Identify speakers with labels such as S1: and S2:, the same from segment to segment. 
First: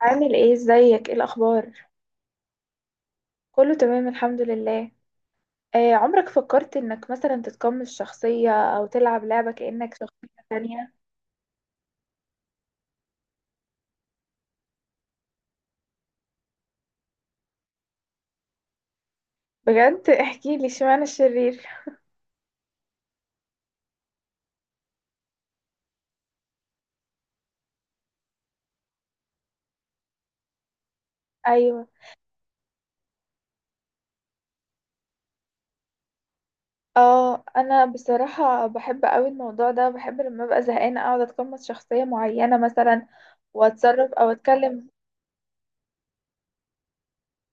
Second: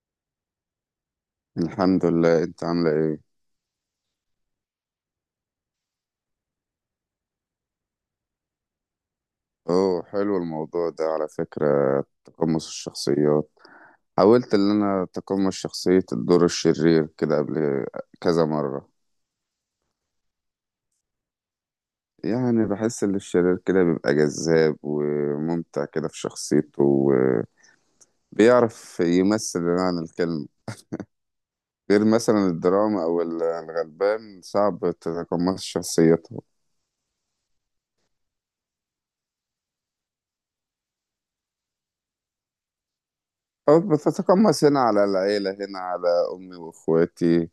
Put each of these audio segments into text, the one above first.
S1: عامل ايه؟ ازيك؟ ايه الاخبار؟
S2: الحمد لله. انت عامله ايه؟
S1: كله تمام، الحمد لله. آه، عمرك فكرت انك مثلا تتقمص شخصية او تلعب لعبة كأنك
S2: اوه، حلو
S1: شخصية
S2: الموضوع
S1: تانية؟
S2: ده على فكره. تقمص الشخصيات، حاولت ان انا اتقمص شخصيه الدور الشرير كده قبل كذا مره.
S1: بجد؟ احكي لي، اشمعنى الشرير؟
S2: يعني بحس ان الشرير كده بيبقى جذاب وممتع كده في شخصيته، وبيعرف يمثل عن الكلمه.
S1: ايوه.
S2: غير مثلا الدراما او الغلبان صعب تتقمص شخصيته.
S1: اه، انا بصراحة بحب قوي الموضوع ده. بحب لما ابقى زهقانة اقعد اتقمص شخصية معينة مثلا،
S2: أو
S1: واتصرف او
S2: بتتقمص هنا
S1: اتكلم.
S2: على العيلة، هنا على أمي وإخواتي.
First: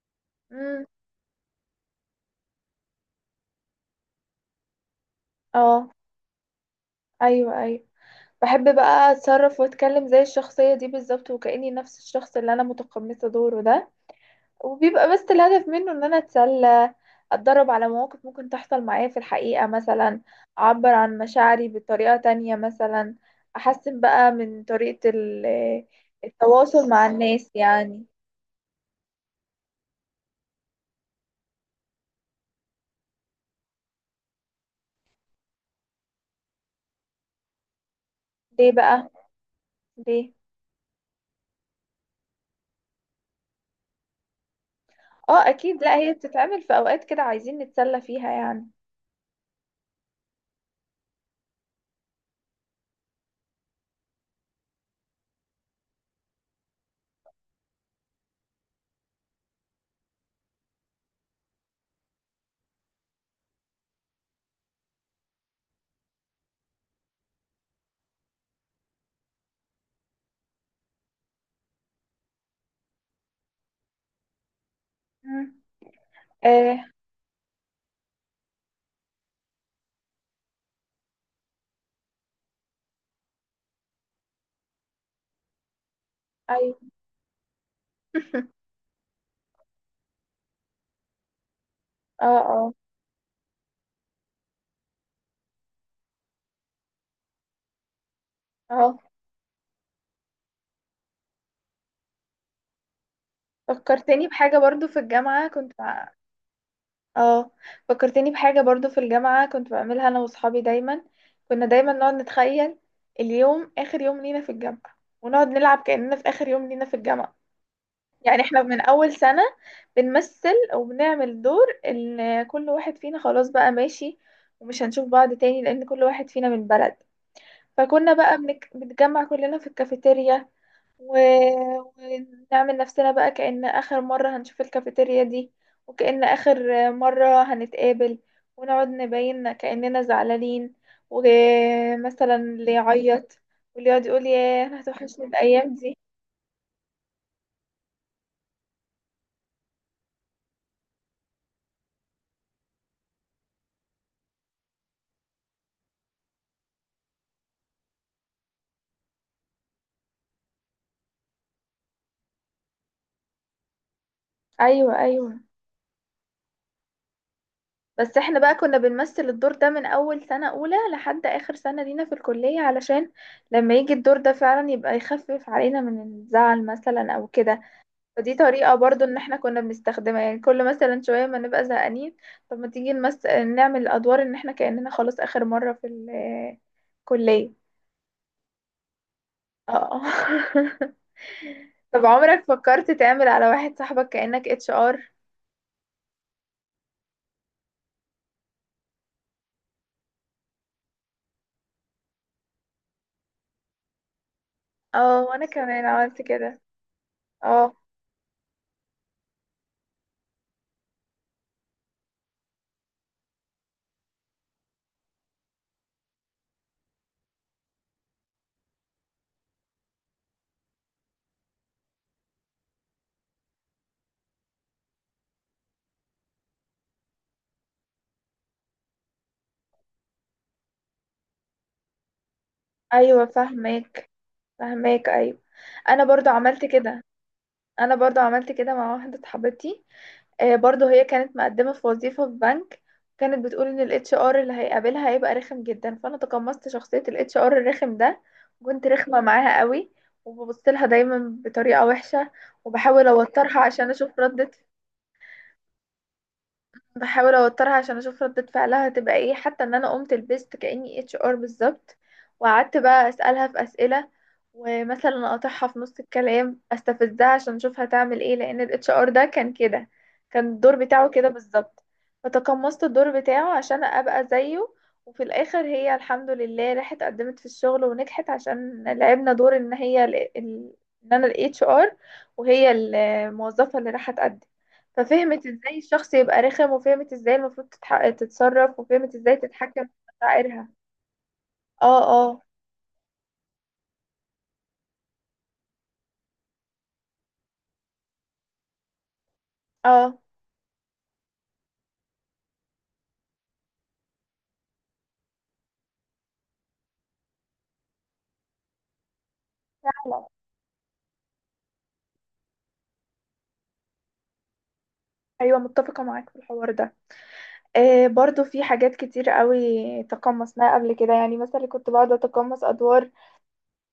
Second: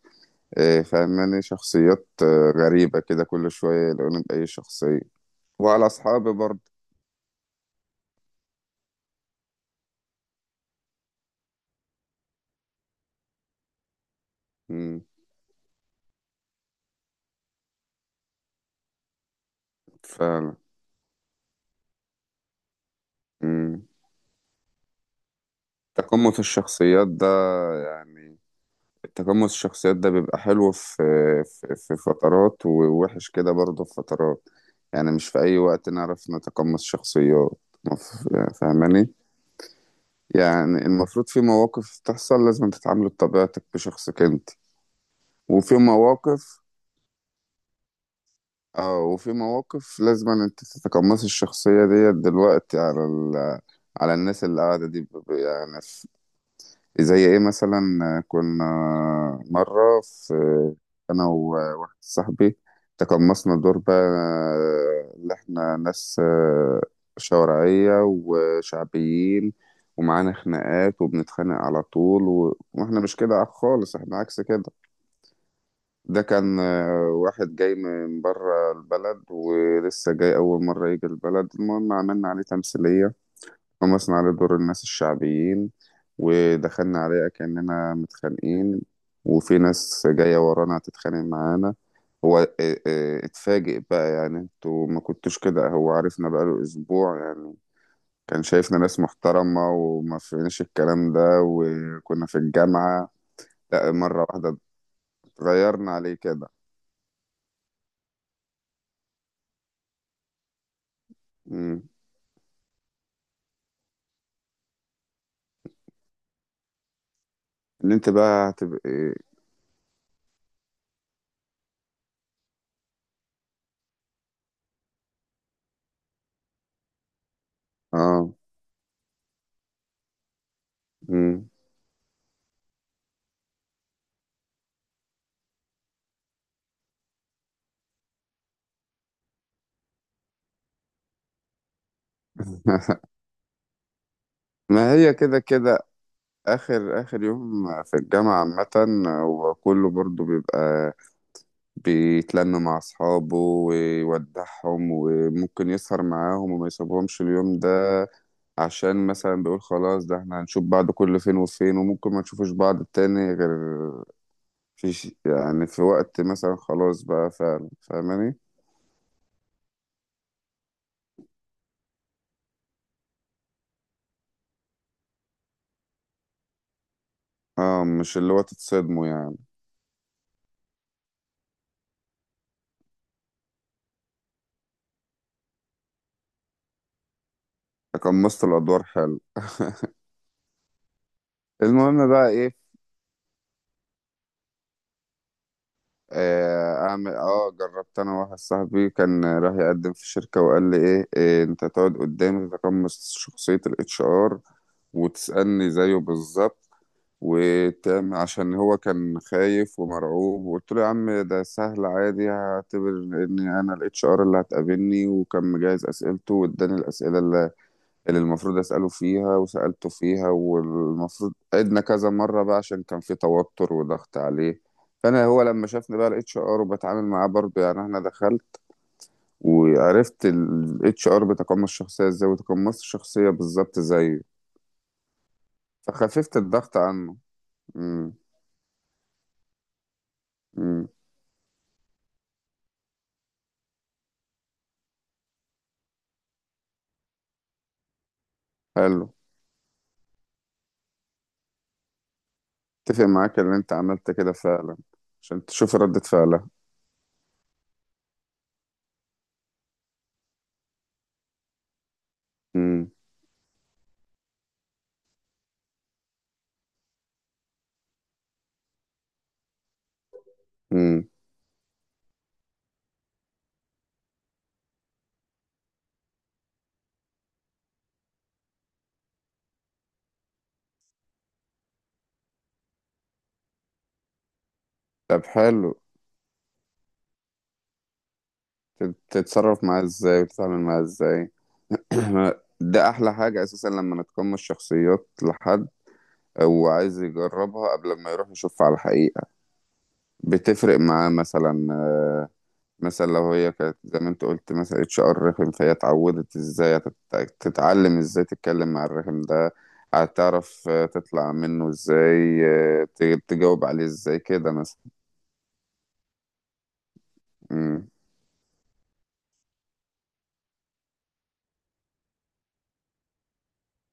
S2: إيه،
S1: امم.
S2: فاهماني شخصيات غريبة كده، كل شوية يلاقوني بأي شخصية. وعلى
S1: اه.
S2: أصحابي برضه.
S1: ايوه، ايوه. بحب بقى اتصرف واتكلم زي الشخصية دي بالظبط، وكأني نفس الشخص اللي انا متقمصة دوره ده.
S2: مم،
S1: وبيبقى بس الهدف منه ان انا اتسلى، اتدرب على مواقف ممكن تحصل معايا في الحقيقة مثلا،
S2: فعلا.
S1: اعبر عن مشاعري بطريقة تانية مثلا،
S2: مم.
S1: احسن بقى من طريقة
S2: تقمص
S1: التواصل مع
S2: الشخصيات ده
S1: الناس يعني.
S2: يعني تقمص الشخصيات ده بيبقى حلو في في فترات، ووحش كده برضه في فترات. يعني مش في أي وقت نعرف نتقمص شخصيات. مف-
S1: ليه بقى؟
S2: فاهماني؟
S1: ليه؟
S2: يعني المفروض في مواقف تحصل لازم تتعامل بطبيعتك، بشخصك انت.
S1: اه
S2: وفي
S1: اكيد، لا هي
S2: مواقف،
S1: بتتعمل في اوقات كده عايزين نتسلى فيها يعني.
S2: اه وفي مواقف لازم أن انت تتقمصي الشخصية ديت دلوقتي على على الناس اللي قاعدة دي يعني زي ايه مثلا. كنا مرة في، انا وواحد صاحبي تقمصنا دور بقى، اللي احنا ناس شوارعية وشعبيين، ومعانا خناقات وبنتخانق على طول واحنا مش كده خالص، احنا عكس كده.
S1: مم.
S2: ده كان
S1: آه.
S2: واحد جاي من بره البلد ولسه جاي أول مرة يجي البلد. المهم عملنا عليه تمثيلية، قمصنا عليه دور الناس الشعبيين،
S1: ايوه.
S2: ودخلنا عليه كأننا متخانقين، وفي ناس جاية ورانا هتتخانق معانا.
S1: اه،
S2: هو
S1: اه.
S2: اتفاجئ بقى، يعني انتوا ما كنتوش كده. هو عرفنا بقاله أسبوع يعني، كان شايفنا
S1: اه.
S2: ناس محترمة وما فيناش الكلام ده، وكنا في الجامعة. لا، مرة
S1: فكرتني
S2: واحدة
S1: بحاجة برضو في الجامعة كنت
S2: اتغيرنا
S1: مع.
S2: عليه كده.
S1: اه. فكرتني بحاجة برضو في الجامعة كنت بعملها انا واصحابي دايما. كنا
S2: مم.
S1: دايما نقعد نتخيل اليوم اخر يوم لينا في الجامعة، ونقعد نلعب كأننا في اخر يوم لينا في الجامعة.
S2: ان انت
S1: يعني
S2: بقى
S1: احنا
S2: هتبقى
S1: من اول
S2: إيه؟
S1: سنة بنمثل وبنعمل دور ان كل واحد فينا خلاص بقى ماشي، ومش هنشوف بعض تاني لان كل واحد فينا من بلد. فكنا
S2: اه.
S1: بقى بنتجمع كلنا في الكافيتيريا. و...
S2: مم.
S1: ونعمل نفسنا بقى كأن آخر مرة هنشوف الكافيتيريا دي، وكأن آخر مرة هنتقابل، ونقعد نبين كأننا زعلانين، ومثلا اللي يعيط، واللي يقعد يقول: ياه، أنا
S2: ما هي
S1: هتوحشني
S2: كده
S1: الأيام
S2: كده
S1: دي.
S2: اخر اخر يوم في الجامعة عامة، وكله برضو بيبقى بيتلم مع اصحابه ويودعهم وممكن يسهر معاهم وما يسيبهمش اليوم ده. عشان مثلا بيقول خلاص، ده احنا هنشوف بعض كل فين وفين وممكن ما نشوفش بعض تاني غير في
S1: أيوة، أيوة.
S2: يعني في وقت مثلا خلاص بقى، فعلا،
S1: بس
S2: فاهماني.
S1: احنا بقى كنا بنمثل الدور ده من أول سنة أولى لحد آخر سنة لينا في الكلية، علشان لما يجي الدور ده فعلا يبقى يخفف علينا من الزعل مثلا أو كده.
S2: اه، مش
S1: فدي
S2: اللي هو
S1: طريقة برضو
S2: تتصدموا
S1: ان احنا
S2: يعني.
S1: كنا بنستخدمها، يعني كل مثلا شوية ما نبقى زهقانين. طب ما تيجي نعمل الادوار ان احنا كأننا خلاص اخر مرة في الكلية.
S2: تقمصت الادوار حلو.
S1: اه. طب
S2: المهم بقى
S1: عمرك
S2: ايه؟
S1: فكرت تعمل على واحد صاحبك كأنك HR؟
S2: اعمل اه جربت. انا واحد صاحبي كان راح يقدم في شركة وقال لي، إيه انت تقعد قدامي تتقمص شخصية الاتش ار
S1: اه، وانا
S2: وتسألني
S1: كمان
S2: زيه
S1: عملت كده.
S2: بالظبط
S1: اه،
S2: وتعمل. عشان هو كان خايف ومرعوب، وقلت له يا عم ده سهل عادي، هعتبر ان انا الاتش ار اللي هتقابلني. وكان مجهز اسئلته واداني الاسئلة اللي المفروض أسأله فيها وسألته فيها. والمفروض عدنا كذا مرة بقى عشان كان في توتر وضغط عليه. فأنا، هو لما شافني بقى الاتش ار وبتعامل معاه برضه، يعني أنا دخلت وعرفت الاتش ار بيتقمص الشخصية ازاي، وتقمصت
S1: ايوه
S2: الشخصية بالظبط
S1: فاهماك،
S2: زيه.
S1: فاهماك ايوه. انا برضو
S2: فخففت
S1: عملت
S2: الضغط
S1: كده
S2: عنه.
S1: انا
S2: امم.
S1: برضو عملت كده مع واحدة صاحبتي. آه، برضو
S2: امم.
S1: هي كانت مقدمة في وظيفة في بنك. كانت بتقول ان الاتش ار اللي هيقابلها هيبقى رخم جدا، فانا تقمصت شخصية الاتش ار الرخم ده. وكنت
S2: حلو.
S1: رخمة معاها قوي. وببص لها دايما بطريقة وحشة.
S2: اتفق
S1: وبحاول
S2: معاك ان
S1: اوترها
S2: انت
S1: عشان
S2: عملت
S1: اشوف
S2: كده
S1: ردة
S2: فعلا عشان تشوف ردة فعلها.
S1: بحاول اوترها عشان اشوف ردة فعلها هتبقى ايه، حتى ان انا قمت لبست كأني اتش ار بالظبط. وقعدت
S2: امم.
S1: بقى اسألها في اسئلة. ومثلا اقاطعها في نص الكلام استفزها عشان اشوف هتعمل ايه، لان الاتش ار ده كان كده. كان الدور بتاعه
S2: امم.
S1: كده بالظبط. فتقمصت الدور بتاعه عشان ابقى زيه. وفي الاخر هي الحمد لله راحت قدمت في الشغل ونجحت، عشان لعبنا دور ان هي ان انا الاتش ار، وهي الموظفة اللي راحت تقدم.
S2: طب
S1: ففهمت ازاي
S2: حلو.
S1: الشخص يبقى رخم، وفهمت ازاي المفروض تتصرف، وفهمت ازاي
S2: تتصرف معاه
S1: تتحكم في
S2: ازاي وتتعامل
S1: مشاعرها.
S2: معاه ازاي.
S1: اه، اه.
S2: ده احلى حاجة اساسا لما نتقمص شخصيات لحد، او عايز يجربها قبل ما يروح يشوفها على الحقيقة.
S1: اه.
S2: بتفرق معاه مثلا. مثلا لو هي كانت زي ما انت قلت مثلا اتش ار رخم، فهي اتعودت ازاي. تتعلم ازاي تتكلم مع الرخم ده.
S1: فعلا.
S2: هتعرف تطلع منه ازاي، تجاوب عليه ازاي كده مثلا.
S1: ايوه متفقه معاك في الحوار ده.
S2: مم.
S1: آه، برضو في حاجات كتير قوي تقمصناها قبل كده يعني، مثلا كنت بقعد اتقمص ادوار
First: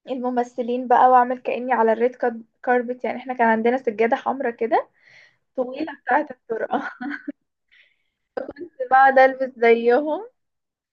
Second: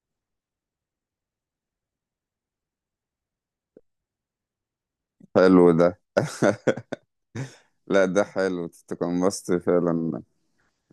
S1: الممثلين بقى واعمل كاني على الريد كاربت، يعني احنا كان عندنا سجاده حمراء كده
S2: حلو ده.
S1: طويله بتاعه الطرقه.
S2: لا، ده حلو،
S1: كنت بقعد
S2: تقمصت
S1: البس
S2: فعلا.
S1: زيهم.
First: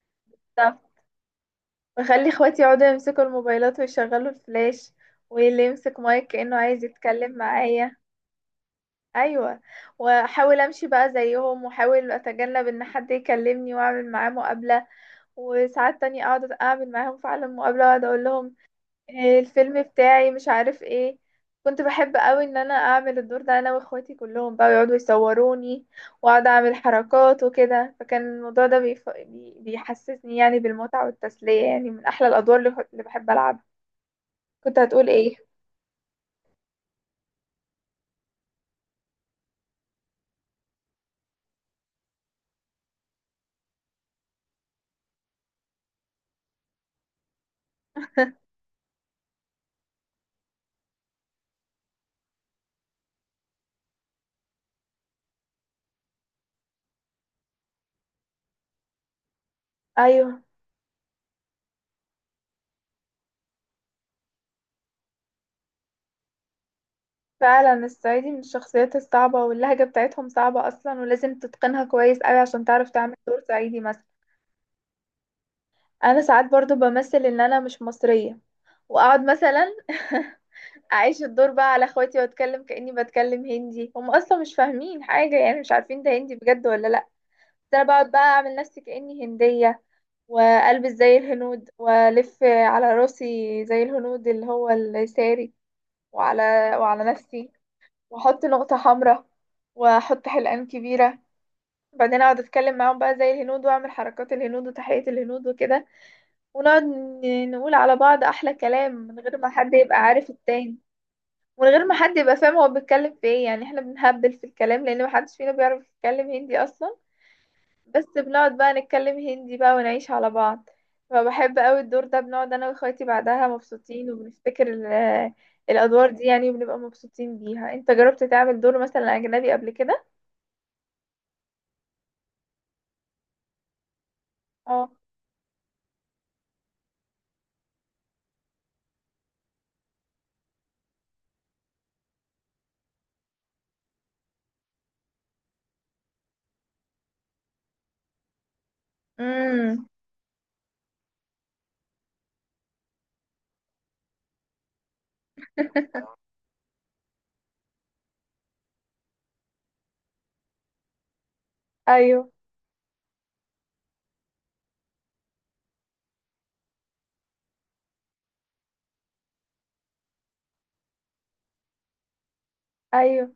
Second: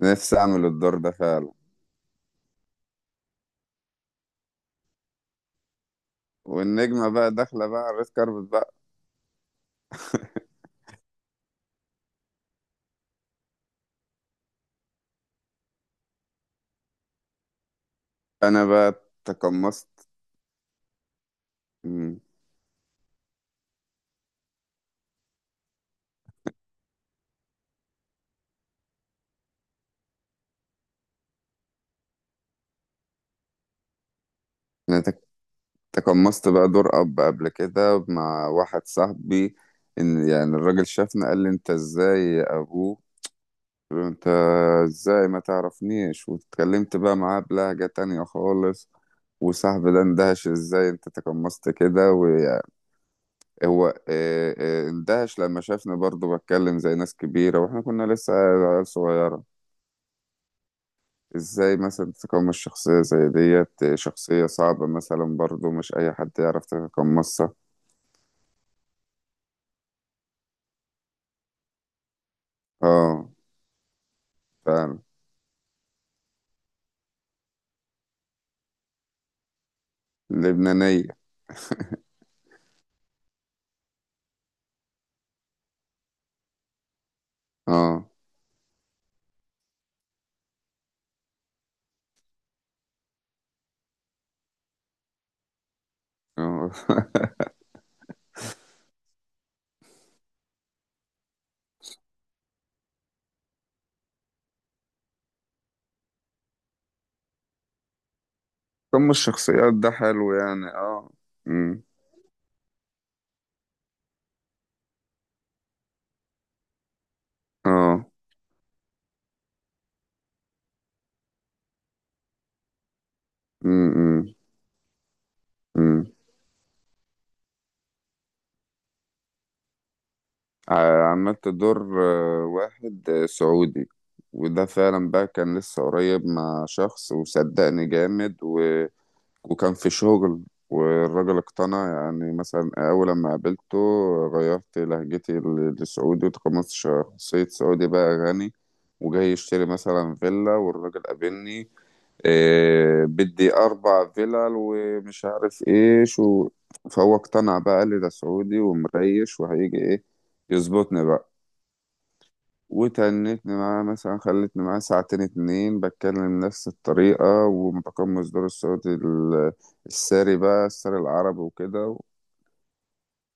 S2: نفسي اعمل الدور ده فعلا.
S1: بخلي اخواتي يقعدوا يمسكوا الموبايلات ويشغلوا الفلاش، واللي يمسك مايك كأنه عايز
S2: والنجمة بقى
S1: يتكلم
S2: داخلة بقى على
S1: معايا.
S2: الريد كاربت بقى.
S1: ايوه. واحاول امشي بقى زيهم، واحاول اتجنب ان حد يكلمني واعمل معاه مقابله. وساعات تانية اقعد اعمل معاهم فعلا مقابله، واقعد اقول لهم:
S2: انا بقى
S1: إيه الفيلم
S2: تقمصت.
S1: بتاعي؟ مش عارف ايه. كنت بحب
S2: مم.
S1: قوي ان انا اعمل الدور ده، انا واخواتي كلهم بقى يقعدوا يصوروني، واقعد اعمل حركات وكده. فكان الموضوع ده بيحسسني يعني بالمتعة والتسلية، يعني من احلى الادوار اللي بحب العبها. كنت
S2: انا
S1: هتقول ايه؟
S2: تقمصت بقى دور اب قبل كده مع واحد صاحبي. ان يعني الراجل شافنا قال لي انت ازاي يا ابوه. قلت له انت ازاي، ما تعرفنيش. واتكلمت بقى معاه بلهجة تانية خالص، وصاحبي ده اندهش ازاي انت تقمصت كده. وهو اه، اندهش لما شافني برضه بتكلم زي ناس كبيرة واحنا كنا لسه عيال صغيرة.
S1: ايوه
S2: ازاي مثلا تتقمص شخصية زي ديت؟ شخصية صعبة مثلا، برضو مش أي حد يعرف يتقمصها.
S1: فعلا، الصعيدي من الشخصيات الصعبة، واللهجة بتاعتهم صعبة اصلا، ولازم تتقنها كويس قوي عشان تعرف تعمل
S2: اه،
S1: دور صعيدي مثلا.
S2: فعلا.
S1: انا ساعات برضو بمثل ان انا مش مصرية. واقعد مثلا
S2: لبنانية.
S1: اعيش الدور بقى على اخواتي، واتكلم كاني بتكلم هندي. هم اصلا مش فاهمين حاجه، يعني مش عارفين ده هندي بجد ولا لا. بس انا
S2: اه.
S1: بقعد بقى اعمل نفسي كاني هنديه. والبس زي الهنود والف على راسي زي الهنود اللي هو الساري. وعلى
S2: اه.
S1: وعلى نفسي. واحط نقطه حمراء. واحط حلقان كبيره. بعدين اقعد اتكلم معاهم بقى زي الهنود، واعمل حركات الهنود وتحية الهنود وكده. ونقعد نقول على بعض احلى كلام
S2: تقمص
S1: من غير ما حد
S2: الشخصيات ده
S1: يبقى عارف
S2: حلو يعني،
S1: التاني.
S2: اه.
S1: من
S2: أمم.
S1: غير ما حد يبقى فاهم هو بيتكلم في ايه، يعني احنا بنهبل في الكلام لان محدش فينا بيعرف يتكلم هندي اصلا. بس
S2: اه.
S1: بنقعد بقى نتكلم هندي بقى ونعيش على بعض. فبحب قوي الدور ده، بنقعد انا واخواتي بعدها
S2: أمم.
S1: مبسوطين
S2: أمم.
S1: وبنفتكر
S2: أمم.
S1: الادوار دي يعني، وبنبقى مبسوطين بيها. انت جربت تعمل دور مثلا اجنبي قبل كده؟
S2: عملت دور واحد سعودي. وده
S1: اه.
S2: فعلا بقى كان لسه قريب مع شخص، وصدقني جامد. وكان في شغل، والراجل اقتنع يعني. مثلا أول لما قابلته غيرت لهجتي لسعودي، وتقمصت شخصية سعودي بقى غني وجاي يشتري
S1: امم.
S2: مثلا فيلا. والراجل قابلني، إيه بدي أربع فيلل ومش عارف إيه شو. فهو اقتنع بقى، قال لي ده سعودي ومريش وهيجي إيه يظبطني بقى.
S1: ايوه،
S2: وتنتني معاه، مثلا خلتني معاه ساعتين اتنين بتكلم نفس الطريقة، ومتقمص دور الصوت الساري بقى، الساري العربي وكده.
S1: ايوه.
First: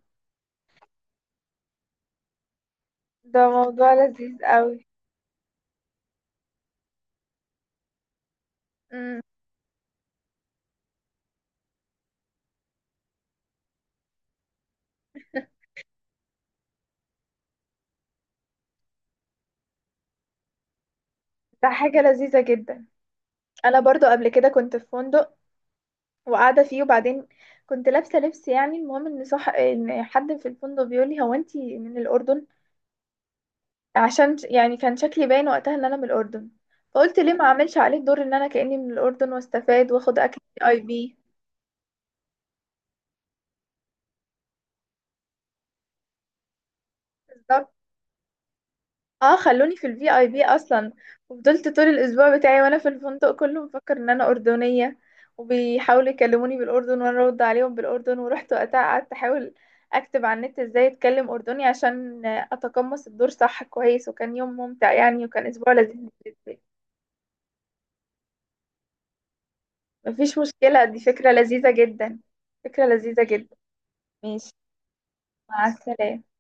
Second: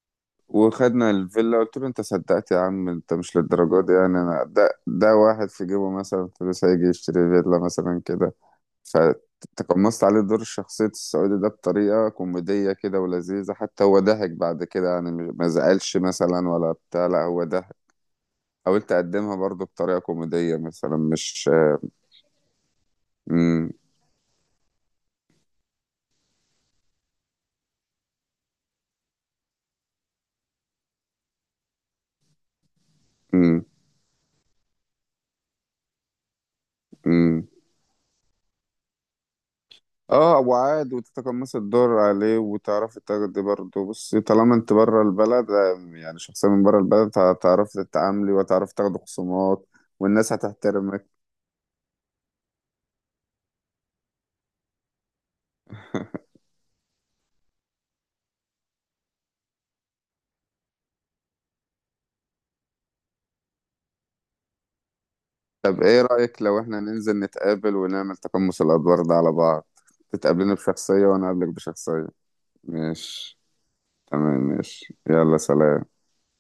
S2: وخدنا الفيلا. قلت له انت صدقت يا عم، انت مش
S1: ده
S2: للدرجة
S1: موضوع
S2: دي يعني.
S1: لذيذ
S2: انا
S1: قوي.
S2: ده واحد في جيبه مثلا فلوس هيجي يشتري فيلا مثلا كده.
S1: امم.
S2: فتقمصت عليه دور شخصية السعودي ده بطريقة كوميدية كده ولذيذة. حتى هو ضحك بعد كده يعني، ما زعلش مثلا ولا بتاع. لا، هو ضحك. حاولت أقدمها برضو بطريقة كوميدية مثلا، مش.
S1: ده حاجة لذيذة جدا.
S2: امم.
S1: انا برضو قبل كده كنت في فندق وقاعده فيه، وبعدين كنت لابسه لبس يعني، المهم ان صح ان حد في الفندق بيقول لي: هو انتي من الاردن؟
S2: امم.
S1: عشان يعني كان شكلي باين وقتها ان انا من الاردن. فقلت ليه ما
S2: امم.
S1: اعملش عليه دور ان انا كاني من الاردن واستفاد واخد
S2: اه،
S1: اكل اي
S2: وعاد
S1: بي
S2: وتتقمص الدور عليه وتعرفي تاخدي برضه. بصي طالما انت بره البلد، يعني شخصية من بره البلد،
S1: بالظبط.
S2: هتعرفي تتعاملي وتعرفي تاخدي
S1: اه،
S2: خصومات.
S1: خلوني في الفي اي
S2: والناس
S1: بي اصلا.
S2: هتحترمك.
S1: وفضلت طول الاسبوع بتاعي وانا في الفندق كله مفكر ان انا اردنيه. وبيحاولوا يكلموني بالاردن وانا ارد عليهم بالاردن، ورحت وقتها قعدت احاول اكتب على النت ازاي اتكلم اردني عشان اتقمص الدور صح كويس، وكان يوم ممتع يعني، وكان اسبوع
S2: طب
S1: لذيذ
S2: ايه
S1: بالنسبه
S2: رأيك
S1: لي.
S2: لو احنا ننزل نتقابل ونعمل تقمص الأدوار ده على بعض؟
S1: مفيش
S2: تتقابليني
S1: مشكله، دي
S2: بشخصية وانا
S1: فكره
S2: اقابلك
S1: لذيذه
S2: بشخصية.
S1: جدا. فكره لذيذه
S2: ماشي.
S1: جدا.
S2: تمام،
S1: ماشي.
S2: ماشي، يلا
S1: مع
S2: سلام.
S1: السلامه.